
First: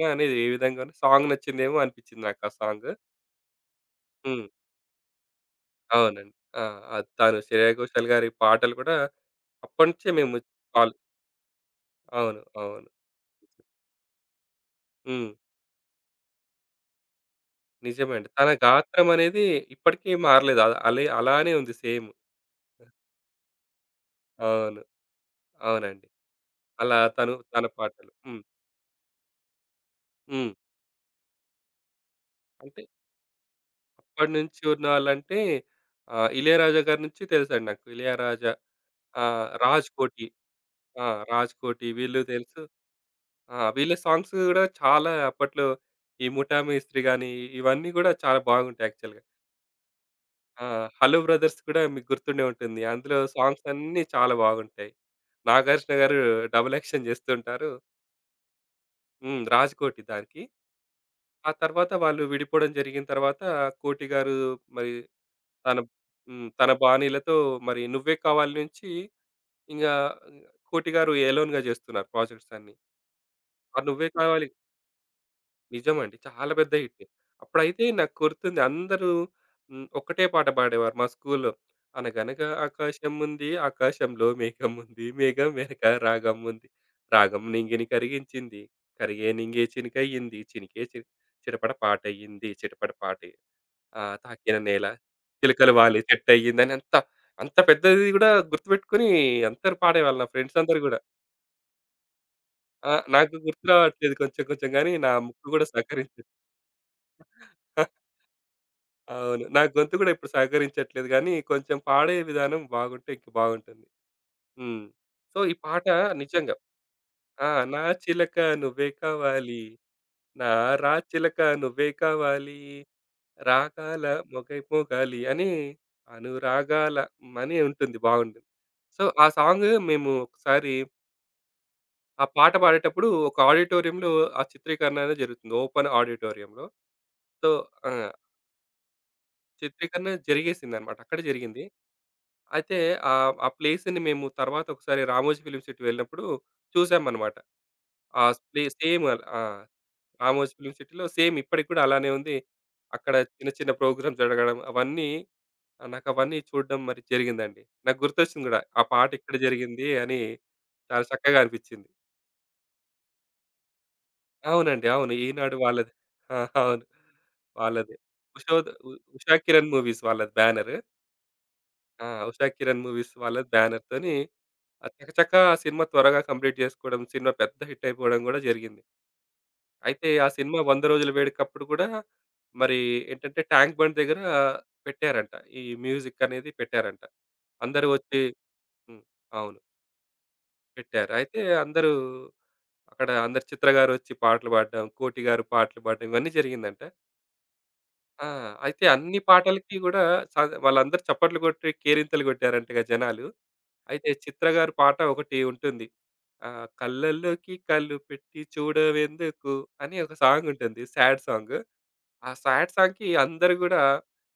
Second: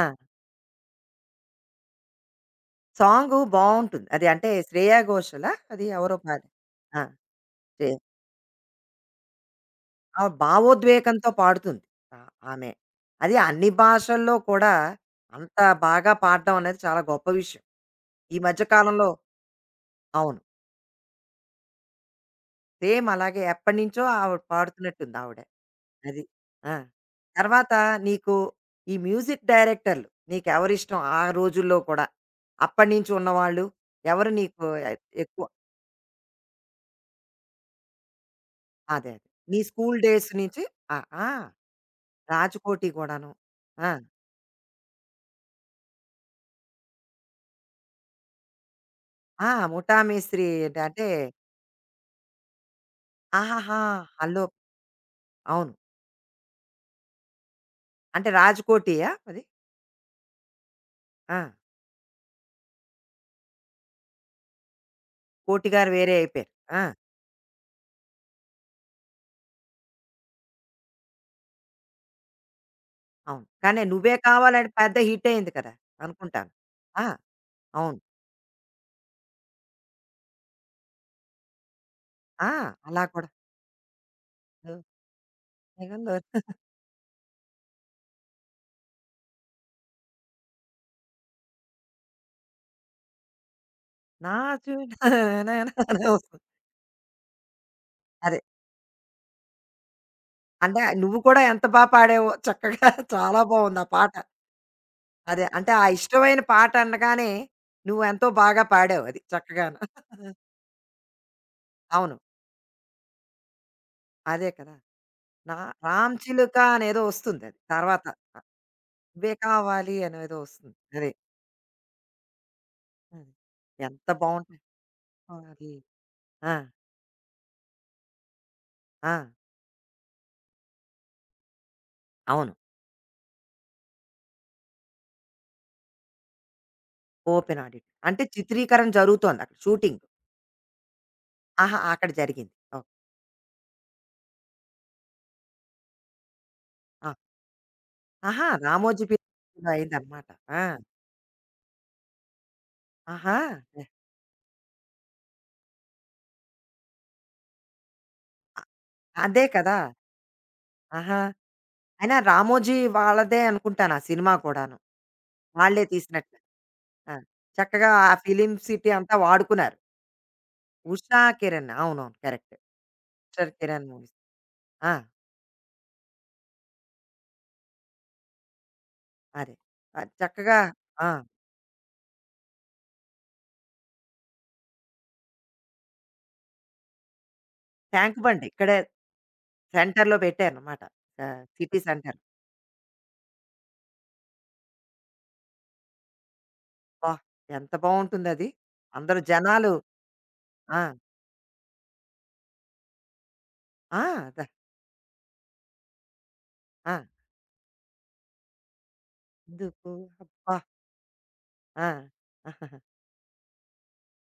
[SPEAKER 1] ఆ!
[SPEAKER 2] అనేది ఏ విధంగానో సాంగ్ నచ్చిందేమో అనిపించింది నాకు ఆ సాంగ్.
[SPEAKER 1] సాంగు బావుంటుంది. అది
[SPEAKER 2] హ్మ్.
[SPEAKER 1] అంటే 'శ్రేయ ఘోషలా' అది ఎవరో
[SPEAKER 2] అవునండి.
[SPEAKER 1] పాడా
[SPEAKER 2] ఆ!
[SPEAKER 1] ఆ!
[SPEAKER 2] అది తను 'శ్రేయ
[SPEAKER 1] శ్రే
[SPEAKER 2] ఘోషాల్' గారి పాటలు కూడా అప్పటినుంచే
[SPEAKER 1] ఆమె
[SPEAKER 2] మేము కాల్
[SPEAKER 1] భావోద్వేగంతో పాడుతుంది. ఆ!
[SPEAKER 2] అవును.
[SPEAKER 1] ఆమె.
[SPEAKER 2] అవును.
[SPEAKER 1] అది అన్ని భాషల్లో కూడా
[SPEAKER 2] హ్మ్.
[SPEAKER 1] అంత బాగా పాడడం అనేది చాలా గొప్ప విషయం.
[SPEAKER 2] నిజమే అండి.
[SPEAKER 1] ఈ
[SPEAKER 2] తన
[SPEAKER 1] మధ్య
[SPEAKER 2] గాత్రం
[SPEAKER 1] కాలంలో
[SPEAKER 2] అనేది ఇప్పటికీ
[SPEAKER 1] అవును.
[SPEAKER 2] మారలేదు. అల అలే అలానే ఉంది సేమ్.
[SPEAKER 1] సేమ్ అలాగే ఎప్పటినుంచో ఆవిడ
[SPEAKER 2] అవును.
[SPEAKER 1] పాడుతున్నట్టుంది ఆవిడ.
[SPEAKER 2] అవునండి.
[SPEAKER 1] అది. ఆ!
[SPEAKER 2] అలా తను తన
[SPEAKER 1] తర్వాత
[SPEAKER 2] పాటలు.
[SPEAKER 1] నీకు
[SPEAKER 2] హ్మ్.
[SPEAKER 1] ఈ మ్యూజిక్ డైరెక్టర్లు
[SPEAKER 2] హ్మ్.
[SPEAKER 1] నీకెవరిష్టం ఆ రోజుల్లో కూడా?
[SPEAKER 2] అంటే
[SPEAKER 1] అప్పటినుంచి ఉన్నవాళ్ళు ఎవరు
[SPEAKER 2] అప్పటినుంచి
[SPEAKER 1] నీకు
[SPEAKER 2] ఉన్నాలంటే
[SPEAKER 1] ఎక్కువ?
[SPEAKER 2] 'ఇళయరాజా' గారి నుంచి తెలుసండి నాకు. 'ఇళయరాజా'
[SPEAKER 1] అదే. అదే. నీ స్కూల్
[SPEAKER 2] 'రాజ్‌కోటి'
[SPEAKER 1] డేస్ నుంచి ఆ!
[SPEAKER 2] ఆ!
[SPEAKER 1] ఆ!
[SPEAKER 2] 'రాజ్‌కోటి' వీళ్ళు తెలుసు.
[SPEAKER 1] 'రాజకోటి' కూడాను.
[SPEAKER 2] ఆ!
[SPEAKER 1] ఆ!
[SPEAKER 2] వీళ్ళ సాంగ్స్ గూడా చాలా అప్పట్లో ఈ 'ముఠా మేస్త్రి' గాని, ఇవన్నీ గూడా చాలా బాగుంటాయి యాక్చువల్‌గా.
[SPEAKER 1] ఆ! 'ముఠా మేస్త్రి'
[SPEAKER 2] ఆ!
[SPEAKER 1] అంటే
[SPEAKER 2] 'హలో బ్రదర్స్' కూడా మీకు గుర్తుండే ఉంటుంది. అందులో సాంగ్స్
[SPEAKER 1] ఆహాహా!
[SPEAKER 2] అన్నీ చాలా
[SPEAKER 1] హలో
[SPEAKER 2] బాగుంటాయి.
[SPEAKER 1] అవును.
[SPEAKER 2] నాగార్జున గారు డబుల్ యాక్షన్ చేస్తుంటారు.
[SPEAKER 1] అంటే 'రాజకోటియా'
[SPEAKER 2] హ్మ్.
[SPEAKER 1] అది?
[SPEAKER 2] 'రాజ్‌కోటి' దానికి.
[SPEAKER 1] ఆ!
[SPEAKER 2] ఆ తర్వాత వాళ్ళు విడిపోవడం జరిగిన తర్వాత 'కోటి' గారు మరి
[SPEAKER 1] 'కోటి'
[SPEAKER 2] తన
[SPEAKER 1] గారు వేరే
[SPEAKER 2] హ్మ్.
[SPEAKER 1] అయిపోయారు.
[SPEAKER 2] తన
[SPEAKER 1] ఆ!
[SPEAKER 2] బాణీలతో మరి 'నువ్వే కావాలి' నుంచి ఇంగా 'కోటి' గారు ఎలోన్‌గా చేస్తున్నారు ప్రాజెక్ట్స్ అన్నీ.
[SPEAKER 1] అవును.
[SPEAKER 2] ఆ
[SPEAKER 1] కానీ
[SPEAKER 2] 'నువ్వే
[SPEAKER 1] నువ్వే
[SPEAKER 2] కావాలి'
[SPEAKER 1] కావాలని పెద్ద హిట్ అయింది కదా!
[SPEAKER 2] నిజమండి,
[SPEAKER 1] అనుకుంటాను.
[SPEAKER 2] చాలా పెద్ద హిట్.
[SPEAKER 1] ఆ!
[SPEAKER 2] అప్పుడైతే
[SPEAKER 1] అవును.
[SPEAKER 2] నాకు గుర్తుంది అందరూ హ్మ్, ఒక్కటే పాట పాడేవారు మా స్కూల్‌లో. అనగనగా
[SPEAKER 1] ఆ! అలా కూడా.
[SPEAKER 2] ఆకాశముంది, ఆకాశంలో మేఘముంది, మేఘం వెనక
[SPEAKER 1] నిఘంటువు.
[SPEAKER 2] రాగముంది, రాగం నింగిని కరిగించింది, కరిగే నింగే చినికయ్యింది, చినికే చి చిటపట పాటయ్యింది, చిటపట పాటయ్యింది. ఆ!
[SPEAKER 1] నా
[SPEAKER 2] తాకిన నేల,
[SPEAKER 1] చూడాలనే
[SPEAKER 2] చిలకలు వాలి
[SPEAKER 1] వస్తుంది.
[SPEAKER 2] చెట్టయ్యిందని, అంత, అంత పెద్దది గూడా
[SPEAKER 1] అదే.
[SPEAKER 2] గుర్తుపెట్టుకొని అందరూ పాడేవాళ్ళు, నా ఫ్రెండ్స్ అందరూ
[SPEAKER 1] అంటే
[SPEAKER 2] గూడా.
[SPEAKER 1] నువ్వు కూడా ఎంత బా పాడావో చక్కగా
[SPEAKER 2] ఆ!
[SPEAKER 1] <laughs>
[SPEAKER 2] నాకు
[SPEAKER 1] చాలా
[SPEAKER 2] గుర్తు
[SPEAKER 1] బావుంది ఆ పాట.
[SPEAKER 2] రావట్లేదు కొంచెం కొంచెం గానీ, నా
[SPEAKER 1] అదే.
[SPEAKER 2] ముక్కు గూడా
[SPEAKER 1] అంటే ఆ
[SPEAKER 2] సహకరించదు.
[SPEAKER 1] ఇష్టమైన పాట అనగానే
[SPEAKER 2] <laughs>
[SPEAKER 1] నువ్వెంతో బాగా పాడావు అది
[SPEAKER 2] అవును. నా
[SPEAKER 1] చక్కగాను.
[SPEAKER 2] గొంతు గూడా ఇప్పుడు సహకరించట్లేదు గానీ, కొంచెం పాడే
[SPEAKER 1] అవును.
[SPEAKER 2] విధానం బాగుంటే ఇంకా బాగుంటుంది.
[SPEAKER 1] అదే కదా!
[SPEAKER 2] హ్మ్. సో, ఈ
[SPEAKER 1] నా
[SPEAKER 2] పాట
[SPEAKER 1] 'రామ్
[SPEAKER 2] నిజంగా.
[SPEAKER 1] చిలుక' అనేదో
[SPEAKER 2] ఆ!
[SPEAKER 1] వస్తుందది.
[SPEAKER 2] నా
[SPEAKER 1] తర్వాత
[SPEAKER 2] చిలక నువ్వే
[SPEAKER 1] 'నువ్వే
[SPEAKER 2] కావాలి.
[SPEAKER 1] కావాలి' అనేదో
[SPEAKER 2] నా
[SPEAKER 1] వస్తుంది. అదే.
[SPEAKER 2] రాచిలక నువ్వే కావాలి.
[SPEAKER 1] అది.
[SPEAKER 2] రాగాల
[SPEAKER 1] ఎంత
[SPEAKER 2] మొగై
[SPEAKER 1] బావుంటుంది.
[SPEAKER 2] మోగాలి అని,
[SPEAKER 1] అది. ఆ!
[SPEAKER 2] అనురాగాల అని ఉంటుంది, బాగుంటుంది. సో,
[SPEAKER 1] ఆ!
[SPEAKER 2] ఆ సాంగ్ మేము ఒకసారి ఆ పాట
[SPEAKER 1] అవును.
[SPEAKER 2] పాడేటప్పుడు ఒక ఆడిటోరియంలో ఆ చిత్రీకరణ అనేది జరుగుతుంది. ఓపెన్ ఆడిటోరియంలో. So
[SPEAKER 1] open audit.
[SPEAKER 2] ఆ!
[SPEAKER 1] అంటే చిత్రీకరణ జరుగుతోందక్కడ షూటింగ్.
[SPEAKER 2] చిత్రీకరణ జరిగేసిందన్నమాట. అక్కడే జరిగింది.
[SPEAKER 1] ఆహా! అక్కడ జరిగింది.
[SPEAKER 2] అయితే
[SPEAKER 1] ఓకే.
[SPEAKER 2] ఆ ప్లేస్‌ని మేము తర్వాత ఒకసారి 'రామోజీ ఫిల్మ్ సిటీ' వెళ్ళినప్పుడు
[SPEAKER 1] ఆ!
[SPEAKER 2] చూసామన్నమాట. ఆ
[SPEAKER 1] ఆహా!
[SPEAKER 2] ప్లే సేమ్
[SPEAKER 1] రామోజీ
[SPEAKER 2] ఆ!
[SPEAKER 1] ఫిల్మ్‌లో అయిందనమాట.
[SPEAKER 2] ఆమోజ్
[SPEAKER 1] ఆ!
[SPEAKER 2] ఫిల్మ్ సిటీలో సేమ్ ఇప్పటికి కూడా అలానే ఉంది. అక్కడ
[SPEAKER 1] ఆహా!
[SPEAKER 2] చిన్న చిన్న ప్రోగ్రామ్స్ జరగడం అవన్నీ నాకవన్నీ చూడడం మరి జరిగిందండి. నాకు గుర్తొచ్చింది గూడా. ఆ పాట ఇక్కడ
[SPEAKER 1] అదే కదా!
[SPEAKER 2] జరిగింది అని చాలా
[SPEAKER 1] ఆహా!
[SPEAKER 2] చక్కగా అనిపిచ్చింది.
[SPEAKER 1] అయినా రామోజీ వాళ్ళదే అనుకుంటాను ఆ సినిమా కూడాను.
[SPEAKER 2] అవునండి. అవును. ఈనాడు
[SPEAKER 1] వాళ్ళే
[SPEAKER 2] వాళ్ళది. ఆ!
[SPEAKER 1] తీసినట్టు.
[SPEAKER 2] అవును.
[SPEAKER 1] ఆ! చక్కగా
[SPEAKER 2] వాళ్ళదే.
[SPEAKER 1] ఆ ఫిల్మ్
[SPEAKER 2] ఉషోద్
[SPEAKER 1] సిటీ
[SPEAKER 2] ఉ
[SPEAKER 1] అంతా
[SPEAKER 2] ఉషా కిరణ్
[SPEAKER 1] వాడుకున్నారు.
[SPEAKER 2] మూవీస్ వాళ్ళది బ్యానరు.
[SPEAKER 1] ఉషా, కిరణ్
[SPEAKER 2] ఆ!
[SPEAKER 1] అవునవును.
[SPEAKER 2] ఉషా
[SPEAKER 1] కరెక్ట్.
[SPEAKER 2] కిరణ్ మూవీస్ వాళ్ళది
[SPEAKER 1] ఉషర్ కిరణ్
[SPEAKER 2] బ్యానర్‌తోని
[SPEAKER 1] మూవీస్.
[SPEAKER 2] ఆ
[SPEAKER 1] ఆ!
[SPEAKER 2] చకచకా సినిమా త్వరగా కంప్లీట్ జేసుకోవడం, సినిమా పెద్ద హిట్ అయిపోవడం గూడా జరిగింది.
[SPEAKER 1] అదే.
[SPEAKER 2] అయితే
[SPEAKER 1] అది
[SPEAKER 2] ఆ సినిమా
[SPEAKER 1] చక్కగా
[SPEAKER 2] 100
[SPEAKER 1] ఆ!
[SPEAKER 2] రోజుల వేడుకప్పుడు గూడా మరి ఏంటంటే, ట్యాంక్ బండ్ దగ్గర పెట్టారంట. ఈ మ్యూజిక్ అనేది పెట్టారంట. అందరూ
[SPEAKER 1] ట్యాంక్
[SPEAKER 2] వచ్చి
[SPEAKER 1] బండ్ ఇక్కడే
[SPEAKER 2] హ్మ్. అవును.
[SPEAKER 1] సెంటర్‌లో పెట్టారనమాట.
[SPEAKER 2] పెట్టారు. అయితే
[SPEAKER 1] సిటీ
[SPEAKER 2] అందరూ
[SPEAKER 1] సెంటర్.
[SPEAKER 2] అక్కడ, అందరు చిత్ర గారొచ్చి పాటలు పాడడం, కోటి గారు పాటలు పాడడం, ఇవన్నీ జరిగిందంట.
[SPEAKER 1] అబ్బా! ఎంత
[SPEAKER 2] ఆ!
[SPEAKER 1] బావుంటుందది.
[SPEAKER 2] అయితే అన్ని
[SPEAKER 1] అందరూ జనాలు
[SPEAKER 2] పాటలకి గూడా సగ
[SPEAKER 1] ఆ!
[SPEAKER 2] వాళ్ళందరూ చప్పట్లు కొట్టి కేరింతలు కొట్టారంటగా జనాలు.
[SPEAKER 1] ఆ!
[SPEAKER 2] అయితే
[SPEAKER 1] అద
[SPEAKER 2] చిత్ర గారి పాట ఒకటి ఉంటుంది.
[SPEAKER 1] ఆ!
[SPEAKER 2] కళ్ళల్లోకి కళ్ళు పెట్టి చూడవెందుకు
[SPEAKER 1] ఎందుకు?
[SPEAKER 2] అని ఒక
[SPEAKER 1] అబ్బా!
[SPEAKER 2] సాంగుంటుంది. Sad song.
[SPEAKER 1] ఆ!
[SPEAKER 2] ఆ సాడ్
[SPEAKER 1] ఆహాహా.
[SPEAKER 2] సాంగ్‌కి అందరూ గూడా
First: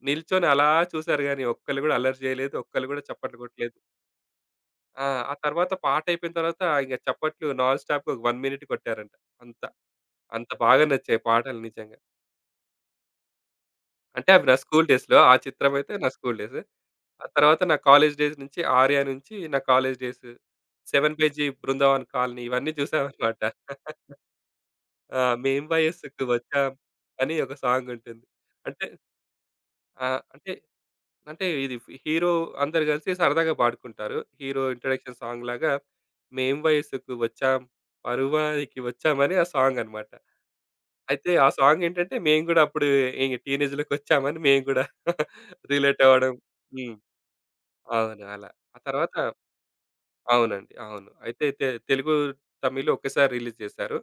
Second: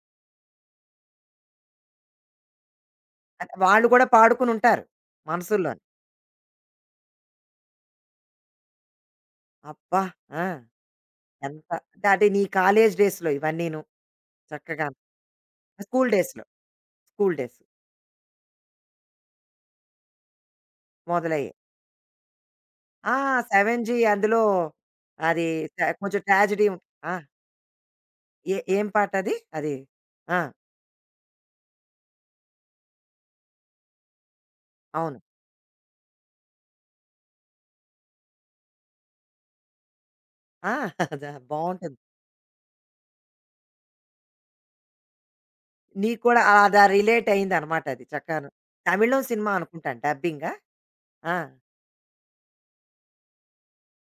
[SPEAKER 2] నిల్చొని అలా చూసారు గానీ, ఒక్కళ్ళు గూడా అల్లరి చేయలేదు. ఒక్కళ్ళు గూడా చప్పట్లు
[SPEAKER 1] అంటే
[SPEAKER 2] కొట్టలేదు.
[SPEAKER 1] వాళ్ళు కూడా పాడుకునుంటారు
[SPEAKER 2] ఆ! ఆ తర్వాత
[SPEAKER 1] మనసుల్లోని.
[SPEAKER 2] పాటయిపోయిన తర్వాత ఇంక చప్పట్లు నాన్ స్టాప్‌గా ఒక 1 మినిట్ కొట్టారంట. అంత,
[SPEAKER 1] అబ్బా! ఆ!
[SPEAKER 2] అంత బాగా నచ్చాయి పాటలు
[SPEAKER 1] ఎంత
[SPEAKER 2] నిజంగా.
[SPEAKER 1] అంటే అంటే నీ కాలేజ్ డేస్‌లో ఇవన్నీను
[SPEAKER 2] అంటే అవి నా స్కూల్
[SPEAKER 1] చక్కగాను.
[SPEAKER 2] డేస్‌లో. ఆ చిత్రమైతే నా
[SPEAKER 1] స్కూల్
[SPEAKER 2] స్కూల్
[SPEAKER 1] డేస్‌లో,
[SPEAKER 2] డేస్. ఆ
[SPEAKER 1] స్కూల్ డేస్
[SPEAKER 2] తర్వాత నా కాలేజ్ డేస్ నుంచి 'ఆర్య' నుంచి నా కాలేజ్ డేస్, 'సెవెన్ పేజీ
[SPEAKER 1] మొదలయ్యాయి.
[SPEAKER 2] బృందావన్ కాలనీ' ఇవన్నీ
[SPEAKER 1] ఆ!
[SPEAKER 2] చూసామన్నమాట.
[SPEAKER 1] 'సెవెన్ జీ' అందులో
[SPEAKER 2] ఆ!
[SPEAKER 1] అది
[SPEAKER 2] 'మేం
[SPEAKER 1] కొంచెం
[SPEAKER 2] వయస్సుకు
[SPEAKER 1] ట్రాజడీ
[SPEAKER 2] వచ్చాం'
[SPEAKER 1] ఆ!
[SPEAKER 2] అని ఒక సాంగుంటుంది. అంటే
[SPEAKER 1] ఏం పాటది? అది
[SPEAKER 2] ఆ!
[SPEAKER 1] అది ఆ!
[SPEAKER 2] అంటే అంటే ఇది ఫ్ హీరో అందరూ కలిసి సరదాగా పాడుకుంటారు. హీరో ఇంట్రడక్షన్
[SPEAKER 1] అవును.
[SPEAKER 2] సాంగ్ లాగా మేం వయసుకు వచ్చాం, పరువానికి వచ్చామని ఆ సాంగ్ అన్నమాట.
[SPEAKER 1] ఆ! <laughs>
[SPEAKER 2] అయితే
[SPEAKER 1] అదా
[SPEAKER 2] ఆ సాంగ్
[SPEAKER 1] బావుంటుంది.
[SPEAKER 2] ఏంటంటే మేము గూడా అప్పుడు ఈ టీనేజ్‌లోకొచ్చామని మేము గూడా <laughs> రిలేట్
[SPEAKER 1] నీకు
[SPEAKER 2] అవ్వడం.
[SPEAKER 1] కూడా అదా
[SPEAKER 2] హ్మ్.
[SPEAKER 1] రిలేట్ అయిందనమాట అది
[SPEAKER 2] అవును. అలా.
[SPEAKER 1] చక్కాను.
[SPEAKER 2] ఆ తర్వాత
[SPEAKER 1] తమిళం సినిమా అనుకుంటాను డబ్బింగా?
[SPEAKER 2] అవునండి. అవును.
[SPEAKER 1] ఆ!
[SPEAKER 2] అయితే తెలుగు, తమిళ్ ఒకేసారి రిలీజ్ చేశారు.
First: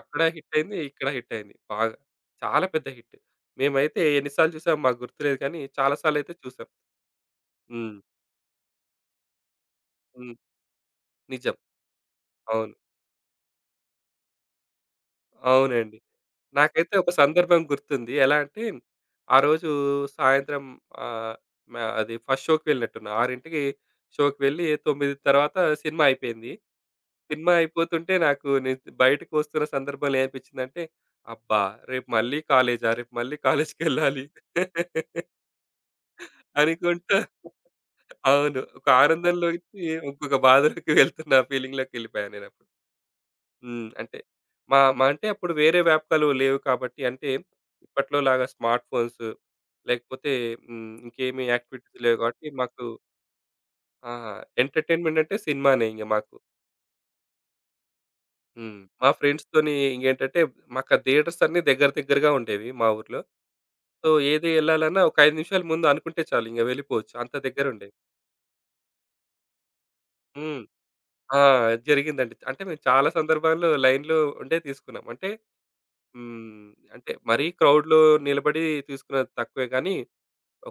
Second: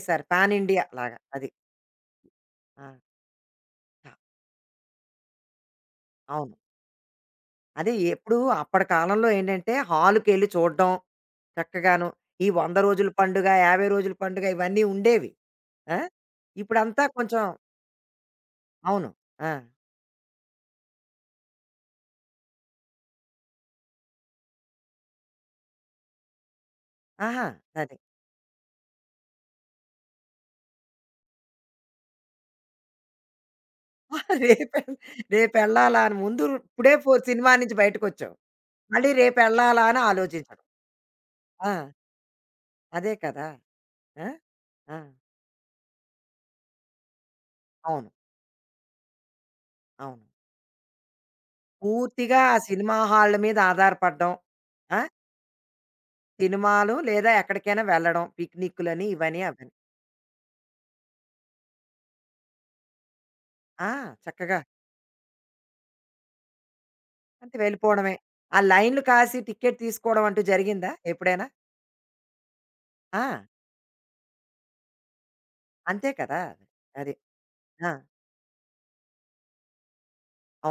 [SPEAKER 2] అక్కడ హిట్
[SPEAKER 1] పాన్
[SPEAKER 2] అయింది.
[SPEAKER 1] ఇండియా
[SPEAKER 2] ఇక్కడ
[SPEAKER 1] లాగా
[SPEAKER 2] హిట్
[SPEAKER 1] అది.
[SPEAKER 2] అయింది. బాగా. చాలా పెద్ద
[SPEAKER 1] ఆ!
[SPEAKER 2] హిట్. మేమైతే ఎన్ని సార్లు చూసామో మాకు గుర్తులేదు కానీ చాలా సార్లయితే
[SPEAKER 1] అవును.
[SPEAKER 2] చూసాం.
[SPEAKER 1] అదే
[SPEAKER 2] హ్మ్.
[SPEAKER 1] ఎప్పుడు అప్పటి కాలంలో ఏంటంటే
[SPEAKER 2] హ్మ్.
[SPEAKER 1] హాల్‌కెళ్ళి చూడడం
[SPEAKER 2] నిజం.
[SPEAKER 1] చక్కగాను. ఈ
[SPEAKER 2] అవును.
[SPEAKER 1] 100 రోజుల పండుగ, 50 రోజుల పండుగ ఇవన్నీ ఉండేవి. ఆ!
[SPEAKER 2] అవునండి. నాకైతే
[SPEAKER 1] ఇప్పుడంతా
[SPEAKER 2] ఒక
[SPEAKER 1] కొంచెం
[SPEAKER 2] సందర్భం గుర్తుంది. ఎలా అంటే,
[SPEAKER 1] అవును.
[SPEAKER 2] ఆ
[SPEAKER 1] ఆ!
[SPEAKER 2] రోజు సాయంత్రం ఆహ్, మ అది ఫస్ట్ షోకి వెళ్ళినట్టున్నా. 6కి షోకి వెళ్ళి 9 తర్వాత సినిమా అయిపోయింది.
[SPEAKER 1] ఆహా!
[SPEAKER 2] సినిమా
[SPEAKER 1] అదే.
[SPEAKER 2] అయిపోతుంటే నాకు నేను బయటకు వస్తున్న సందర్భంలో ఏమనిపించిందంటే, అబ్బా! రేపు మళ్ళీ కాలేజా? రేపు మళ్ళీ కాలేజ్‌కెళ్ళాలి
[SPEAKER 1] <laughs> రేపె
[SPEAKER 2] <laughs>
[SPEAKER 1] రేపెళ్ళాలా అని ముందు ఇప్పుడే
[SPEAKER 2] అనుకుంటా.
[SPEAKER 1] సినిమా నుంచి బయటకొచ్చావు.
[SPEAKER 2] అవును. ఒక
[SPEAKER 1] మళ్ళీ
[SPEAKER 2] ఆనందంలోంచి
[SPEAKER 1] రేపెళ్ళాలా అని
[SPEAKER 2] ఇంకొక
[SPEAKER 1] ఆలోచించడం.
[SPEAKER 2] బాధలోకి వెళ్తున్న
[SPEAKER 1] ఆ!
[SPEAKER 2] ఫీలింగ్‌లోకెళ్ళిపోయాను నేనప్పుడు.
[SPEAKER 1] అదే కదా!
[SPEAKER 2] హ్మ్. అంటే
[SPEAKER 1] ఆ!
[SPEAKER 2] మా
[SPEAKER 1] ఆ!
[SPEAKER 2] మా అంటే అప్పుడు వేరే వ్యాపకాలు లేవు కాబట్టి, అంటే
[SPEAKER 1] అవును.
[SPEAKER 2] ఇప్పట్లో లాగా స్మార్ట్ ఫోన్స్
[SPEAKER 1] అవును.
[SPEAKER 2] లేకపోతే హ్మ్, ఇంకేమి యాక్టివిటీస్ లేవు
[SPEAKER 1] పూర్తిగా
[SPEAKER 2] కాబట్టి
[SPEAKER 1] ఆ
[SPEAKER 2] మాకు
[SPEAKER 1] సినిమా హాళ్ళ మీద
[SPEAKER 2] ఆ!
[SPEAKER 1] ఆధారపడడం. ఆ!
[SPEAKER 2] ఎంటర్‌టైన్‌మెంట్ అంటే సినిమానే ఇంగ మాకు.
[SPEAKER 1] సినిమాలు లేదా ఎక్కడికైనా వెళ్ళడం
[SPEAKER 2] హ్మ్.
[SPEAKER 1] పిక్నిక్‌లని
[SPEAKER 2] మా
[SPEAKER 1] ఇవని అవని.
[SPEAKER 2] ఫ్రెండ్స్‌తోని ఇంగేంటంటే మాకా థియేటర్స్ అన్నీ దగ్గర దగ్గరగా ఉండేవి మా ఊర్లో.
[SPEAKER 1] ఆ!
[SPEAKER 2] సో, ఏది
[SPEAKER 1] చక్కగా
[SPEAKER 2] ఎళ్ళాలన్నా ఒక 5 నిమిషాల ముందు అనుకుంటే చాలు ఇంగ వెళ్ళిపోవచ్చు. అంత
[SPEAKER 1] అంతే
[SPEAKER 2] దగ్గరుండేవి.
[SPEAKER 1] వెళ్ళిపోవడమే. ఆ లైన్‌లు కాసి టికెట్ తీసుకోవడం అంటూ
[SPEAKER 2] హ్మ్.
[SPEAKER 1] జరిగిందా
[SPEAKER 2] ఆ!
[SPEAKER 1] ఎప్పుడైనా?
[SPEAKER 2] జరిగిందండి. అంటే మేము చాలా
[SPEAKER 1] ఆ!
[SPEAKER 2] సందర్భాల్లో లైన్‌లో ఉండే తీసుకున్నాం. అంటే
[SPEAKER 1] అంతే కదా!
[SPEAKER 2] హ్మ్. అంటే
[SPEAKER 1] అది.
[SPEAKER 2] మరీ
[SPEAKER 1] ఆ!
[SPEAKER 2] క్రౌడ్‌లో నిలబడి తీసుకున్నది తక్కువే కానీ,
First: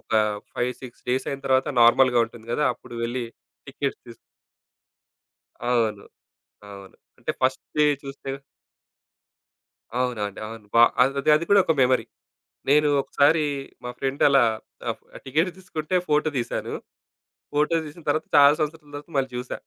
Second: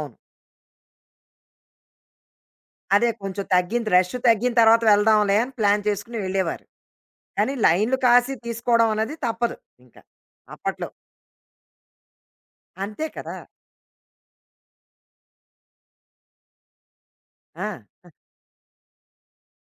[SPEAKER 2] ఒక 5, 6 డేస్ అయిన తర్వాత నార్మల్‌గా ఉంటుంది కదా! అప్పుడు
[SPEAKER 1] అదే
[SPEAKER 2] వెళ్లి
[SPEAKER 1] కొంచెం తగ్గింది
[SPEAKER 2] టికెట్స్
[SPEAKER 1] రష్
[SPEAKER 2] తీస్
[SPEAKER 1] తగ్గిన తర్వాత వెళ్దాంలే అని ప్లాన్
[SPEAKER 2] అవును.
[SPEAKER 1] చేసుకుని వెళ్ళేవారు.
[SPEAKER 2] అవును. అంటే
[SPEAKER 1] కానీ
[SPEAKER 2] ఫస్ట్ డే
[SPEAKER 1] లైన్‌లు
[SPEAKER 2] చూస్తే
[SPEAKER 1] కాసి తీసుకోవడం అనేది తప్పదు ఇంకా.
[SPEAKER 2] అవునండి. అవును. బా
[SPEAKER 1] అప్పట్లో.
[SPEAKER 2] అది, అది కూడా ఒక మెమరీ. నేను
[SPEAKER 1] అంతే కదా!
[SPEAKER 2] ఒకసారి మా ఫ్రెండ్ అలా ఆహ్, టికెట్ తీసుకుంటే ఫోటో తీశాను. ఫోటో
[SPEAKER 1] ఆ!
[SPEAKER 2] తీసిన తర్వాత చాలా సంవత్సరాల తర్వాత మళ్ళీ చూసా.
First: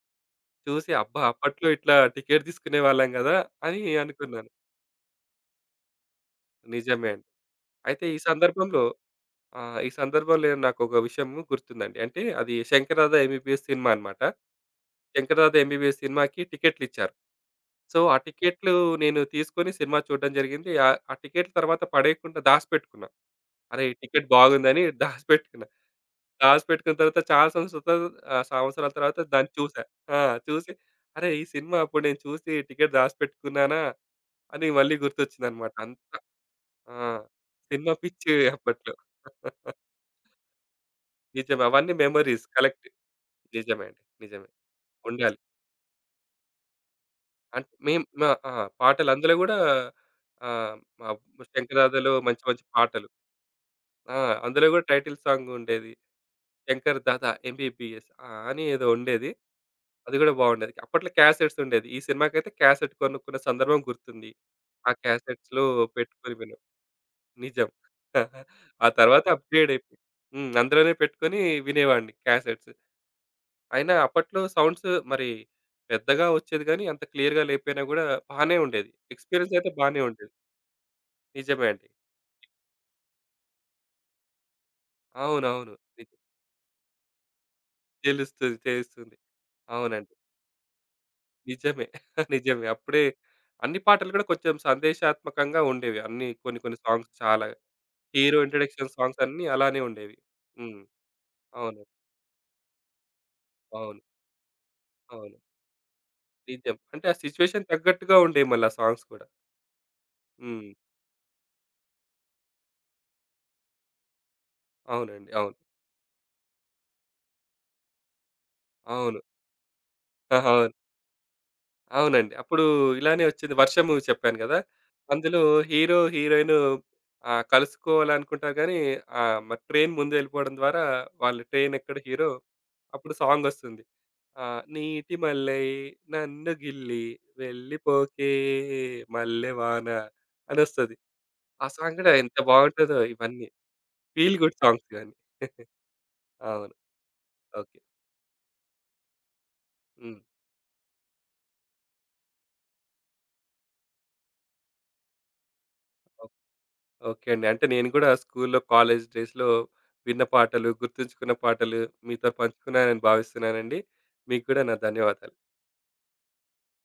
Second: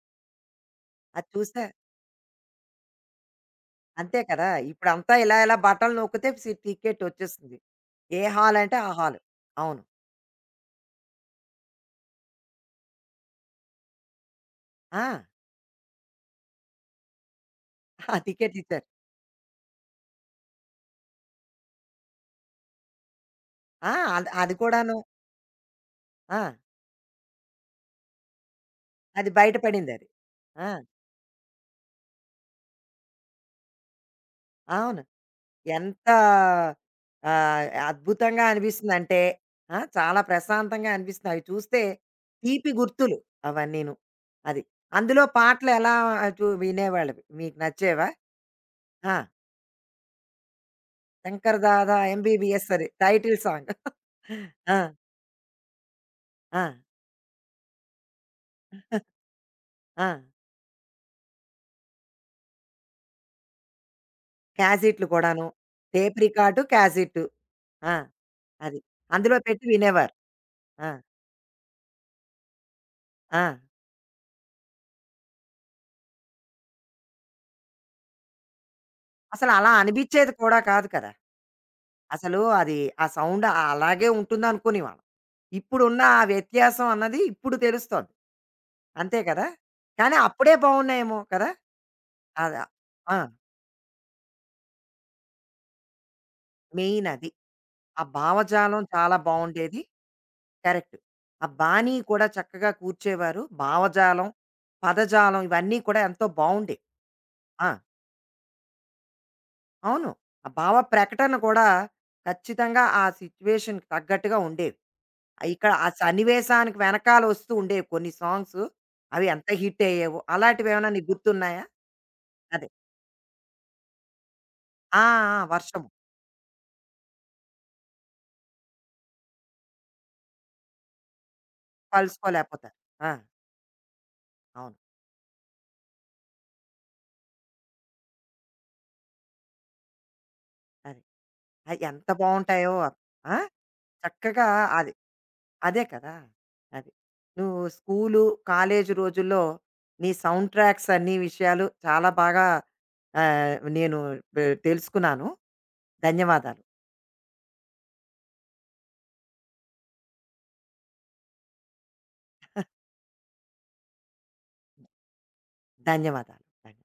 [SPEAKER 2] చూసి అబ్బా!
[SPEAKER 1] అది చూస్తే
[SPEAKER 2] అప్పట్లో ఇట్లా టికెట్ తీసుకునేవాళ్ళం కదా! అని
[SPEAKER 1] అంతే కదా!
[SPEAKER 2] అనుకున్నాను.
[SPEAKER 1] ఇప్పుడంతా ఇలా ఇలా బటన్ నొక్కితే సి టికెట్
[SPEAKER 2] నిజమే అండి.
[SPEAKER 1] వచ్చేస్తుంది.
[SPEAKER 2] అయితే ఈ
[SPEAKER 1] ఏ హాల్ అంటే
[SPEAKER 2] సందర్భంలో
[SPEAKER 1] ఆ హాల్.
[SPEAKER 2] ఆ!
[SPEAKER 1] అవును.
[SPEAKER 2] ఈ సందర్భంలో నాకొక విషయం గుర్తుందండి. అంటే అది 'శంకర్‌దాదా ఎంబీబీఎస్' సినిమా అన్నమాట.
[SPEAKER 1] ఆ!
[SPEAKER 2] 'శంకర్‌దాదా ఎంబీబీఎస్' సినిమాకి టికెట్లిచ్చారు. సో, ఆ
[SPEAKER 1] ఆ టికెట్
[SPEAKER 2] టికెట్లు
[SPEAKER 1] ఇచ్చారు.
[SPEAKER 2] నేను తీసుకొని సినిమా చూడడం జరిగింది. ఆ టికెట్ల తర్వాత పడేయకుండా దాసిపెట్టుకున్నా. అరే!
[SPEAKER 1] ఆ!
[SPEAKER 2] ఈ టికెట్
[SPEAKER 1] అది అది
[SPEAKER 2] బాగుందని
[SPEAKER 1] కూడాను.
[SPEAKER 2] దాసిపెట్టుకున్నా.
[SPEAKER 1] ఆ!
[SPEAKER 2] దాసిపెట్టుకున్న తర్వాత చాలా సంవత్సరాల తర్వాత సంవత్సరాల తర్వాత
[SPEAKER 1] అది
[SPEAKER 2] దాన్ని చూసా.
[SPEAKER 1] బయటపడిందది.
[SPEAKER 2] ఆ!
[SPEAKER 1] ఆ!
[SPEAKER 2] చూసి అరే! ఈ సినిమా అప్పుడు నేను చూసి టికెట్ దాసిపెట్టుకున్నానా అని మళ్ళీ
[SPEAKER 1] అవును.
[SPEAKER 2] గుర్తొచ్చిందన్నమాట. అంత
[SPEAKER 1] ఎంత
[SPEAKER 2] ఆ! సినిమా పిచ్చి
[SPEAKER 1] అద్భుతంగా
[SPEAKER 2] అప్పట్లో.
[SPEAKER 1] అనిపిస్తుందంటే
[SPEAKER 2] <laughs>
[SPEAKER 1] ఆ! చాలా ప్రశాంతంగా అనిపిస్తుంది. అవి
[SPEAKER 2] నిజమే.
[SPEAKER 1] చూస్తే
[SPEAKER 2] అవన్నీ మెమోరీస్
[SPEAKER 1] తీపి
[SPEAKER 2] కలెక్ట్.
[SPEAKER 1] గుర్తులు
[SPEAKER 2] నిజమే
[SPEAKER 1] అవన్నీను.
[SPEAKER 2] అండి. నిజమే.
[SPEAKER 1] అది. అందులో
[SPEAKER 2] ఉండాలి.
[SPEAKER 1] పాటలెలా వినేవాళ్ళవి? మీకు
[SPEAKER 2] అంటే మేము
[SPEAKER 1] నచ్చేవా?
[SPEAKER 2] మా ఆ! పాటలు
[SPEAKER 1] ఆ!
[SPEAKER 2] అందులో గూడా ఆహ్, మా
[SPEAKER 1] 'శంకర్ దాదా
[SPEAKER 2] శంకర్దాదాలో మంచి మంచి
[SPEAKER 1] ఎంబీబీఎస్' అది
[SPEAKER 2] పాటలు.
[SPEAKER 1] Title song.
[SPEAKER 2] ఆ! అందులో
[SPEAKER 1] ఆ!
[SPEAKER 2] గూడా టైటిల్ సాంగ్ ఉండేది.
[SPEAKER 1] ఆ!
[SPEAKER 2] 'శంకర్ దాదా ఎంబీబీఎస్' ఆ! అని ఏదో ఉండేది.
[SPEAKER 1] ఆ!
[SPEAKER 2] అది గూడా బావుండేది. అప్పట్లో క్యాసెట్స్ ఉండేది. ఈ సినిమాకైతే క్యాసెట్ కొనుక్కున్న సందర్భం గుర్తుంది. ఆ
[SPEAKER 1] క్యాసెట్‌లు కూడాను.
[SPEAKER 2] క్యాసెట్స్‌లో
[SPEAKER 1] టేప్
[SPEAKER 2] పెట్టుకొని విన్నాం.
[SPEAKER 1] Record, cassette.
[SPEAKER 2] నిజం.
[SPEAKER 1] ఆ!
[SPEAKER 2] <laughs>
[SPEAKER 1] అది.
[SPEAKER 2] ఆ తర్వాత
[SPEAKER 1] అందులో పెట్టి
[SPEAKER 2] అప్‌గ్రేడ్ అయిపోయి
[SPEAKER 1] వినేవారు.
[SPEAKER 2] హ్మ్.
[SPEAKER 1] ఆ!
[SPEAKER 2] అందులోనే పెట్టుకొని వినేవాడిని క్యాసెట్స్.
[SPEAKER 1] ఆ!
[SPEAKER 2] అయినా అప్పట్లో సౌండ్స్ మరి పెద్దగా వచ్చేది గానీ, అంత క్లియర్‌గా లేకపోయినా గూడా బానే ఉండేది.
[SPEAKER 1] అసలు
[SPEAKER 2] ఎక్స్‌పీరియన్స్ అయితే
[SPEAKER 1] అలా
[SPEAKER 2] బానే ఉండేది.
[SPEAKER 1] అనిపించేది కూడా కాదు కదా!
[SPEAKER 2] నిజమే అండి.
[SPEAKER 1] అసలు అది ఆ సౌండ్ అలాగే ఉంటుందనుకునేవాళ్ళం.
[SPEAKER 2] అవునవును.
[SPEAKER 1] ఇప్పుడున్న ఆ వ్యత్యాసం అన్నది ఇప్పుడు తెలుస్తోంది.
[SPEAKER 2] తెలుస్తుంది. తెలుస్తుంది.
[SPEAKER 1] అంతే కదా!
[SPEAKER 2] అవునండి.
[SPEAKER 1] కానీ అప్పుడే బావున్నాయేమో కదా!
[SPEAKER 2] నిజమే. <laughs>
[SPEAKER 1] అదా
[SPEAKER 2] నిజమే. అప్పుడే
[SPEAKER 1] ఆ!
[SPEAKER 2] అన్ని పాటలు గూడా కొంచెం సందేశాత్మకంగా ఉండేవి. అన్ని, కొన్ని కొన్ని
[SPEAKER 1] మెయిన్
[SPEAKER 2] సాంగ్స్
[SPEAKER 1] అది.
[SPEAKER 2] చాలా.
[SPEAKER 1] ఆ
[SPEAKER 2] హీరో
[SPEAKER 1] భావజాలం
[SPEAKER 2] ఇంట్రడక్షన్
[SPEAKER 1] చాలా
[SPEAKER 2] సాంగ్స్ అన్నీ
[SPEAKER 1] బావుండేది.
[SPEAKER 2] అలానే ఉండేవి. హ్మ్.
[SPEAKER 1] కరెక్ట్. ఆ
[SPEAKER 2] అవును.
[SPEAKER 1] బాణీ కూడా చక్కగా కూర్చేవారు.
[SPEAKER 2] అవును.
[SPEAKER 1] భావజాలం,
[SPEAKER 2] అవును.
[SPEAKER 1] పదజాలం ఇవన్నీ కూడా ఎంతో
[SPEAKER 2] నిజం.
[SPEAKER 1] బావుండేవి.
[SPEAKER 2] అంటే ఆ సిట్యుయేషన్
[SPEAKER 1] ఆ!
[SPEAKER 2] తగ్గట్టుగా ఉండేవి మళ్ళీ ఆ సాంగ్స్ కూడా.
[SPEAKER 1] అవును. ఆ
[SPEAKER 2] హ్మ్.
[SPEAKER 1] భావ ప్రకటన కూడా ఖచ్చితంగా ఆ సిట్యుయేషన్‌కి తగ్గట్టుగా ఉండేవి.
[SPEAKER 2] అవునండి. అవును.
[SPEAKER 1] ఇక్కడ ఆ సన్నివేశానికి వెనకాల వస్తూ ఉండేవి కొన్ని సాంగ్స్.
[SPEAKER 2] అవును.
[SPEAKER 1] అవి ఎంత హిట్ అయ్యేవో.
[SPEAKER 2] <laughs> అవును.
[SPEAKER 1] అలాంటివేమైనా నీకు గుర్తున్నాయా?
[SPEAKER 2] అవునండి. అప్పుడు
[SPEAKER 1] అదే.
[SPEAKER 2] ఇలానే వచ్చింది 'వర్షం' మూవీ చెప్పాను గదా!
[SPEAKER 1] ఆ!
[SPEAKER 2] అందులో
[SPEAKER 1] ఆ! వర్షము.
[SPEAKER 2] హీరో, హీరోయిన్ కలుసుకోవాలనుకుంటారు గానీ మరి ట్రైన్ ముందెళ్ళిపోవడం ద్వారా వాళ్ళు ట్రైన్ ఎక్కడ హీరో
[SPEAKER 1] కలుసుకోలేపోతారు.
[SPEAKER 2] అప్పుడు
[SPEAKER 1] ఆ!
[SPEAKER 2] సాంగొస్తుంది.
[SPEAKER 1] అవును.
[SPEAKER 2] నీటి మల్లె నన్ను గిల్లి వెళ్ళిపోకే మల్లె వాన అనొస్తది.
[SPEAKER 1] అది.
[SPEAKER 2] ఆ
[SPEAKER 1] అయి
[SPEAKER 2] సాంగ్
[SPEAKER 1] ఎంత
[SPEAKER 2] గూడా ఎంత
[SPEAKER 1] బావుంటాయో.
[SPEAKER 2] బావుంటదో,
[SPEAKER 1] ఆ!
[SPEAKER 2] ఇవన్నీ ఫీల్
[SPEAKER 1] చక్కగా
[SPEAKER 2] గుడ్ సాంగ్స్
[SPEAKER 1] అది.
[SPEAKER 2] ఇవన్నీ. <laughs>
[SPEAKER 1] అదే కదా!
[SPEAKER 2] అవును.
[SPEAKER 1] అది. నువ్వు
[SPEAKER 2] ఓకే.
[SPEAKER 1] స్కూలు, కాలేజీ రోజుల్లో నీ
[SPEAKER 2] హ్మ్.
[SPEAKER 1] సౌండ్ ట్రాక్స్ అన్ని విషయాలు చాలా బాగా నేను తెలుసుకున్నాను. ధన్యవాదాలు.
[SPEAKER 2] ఓకే అండి. అంటే నేను గూడా స్కూల్లో, కాలేజ్ డేస్‌లో విన్న పాటలు, గుర్తుంచుకున్న పాటలు మీతో పంచుకున్నానని భావిస్తున్నానండి. మీకు కూడా నా ధన్యవాదాలు.
[SPEAKER 1] ధన్యవాదాలు. ధన్యవాదాలు.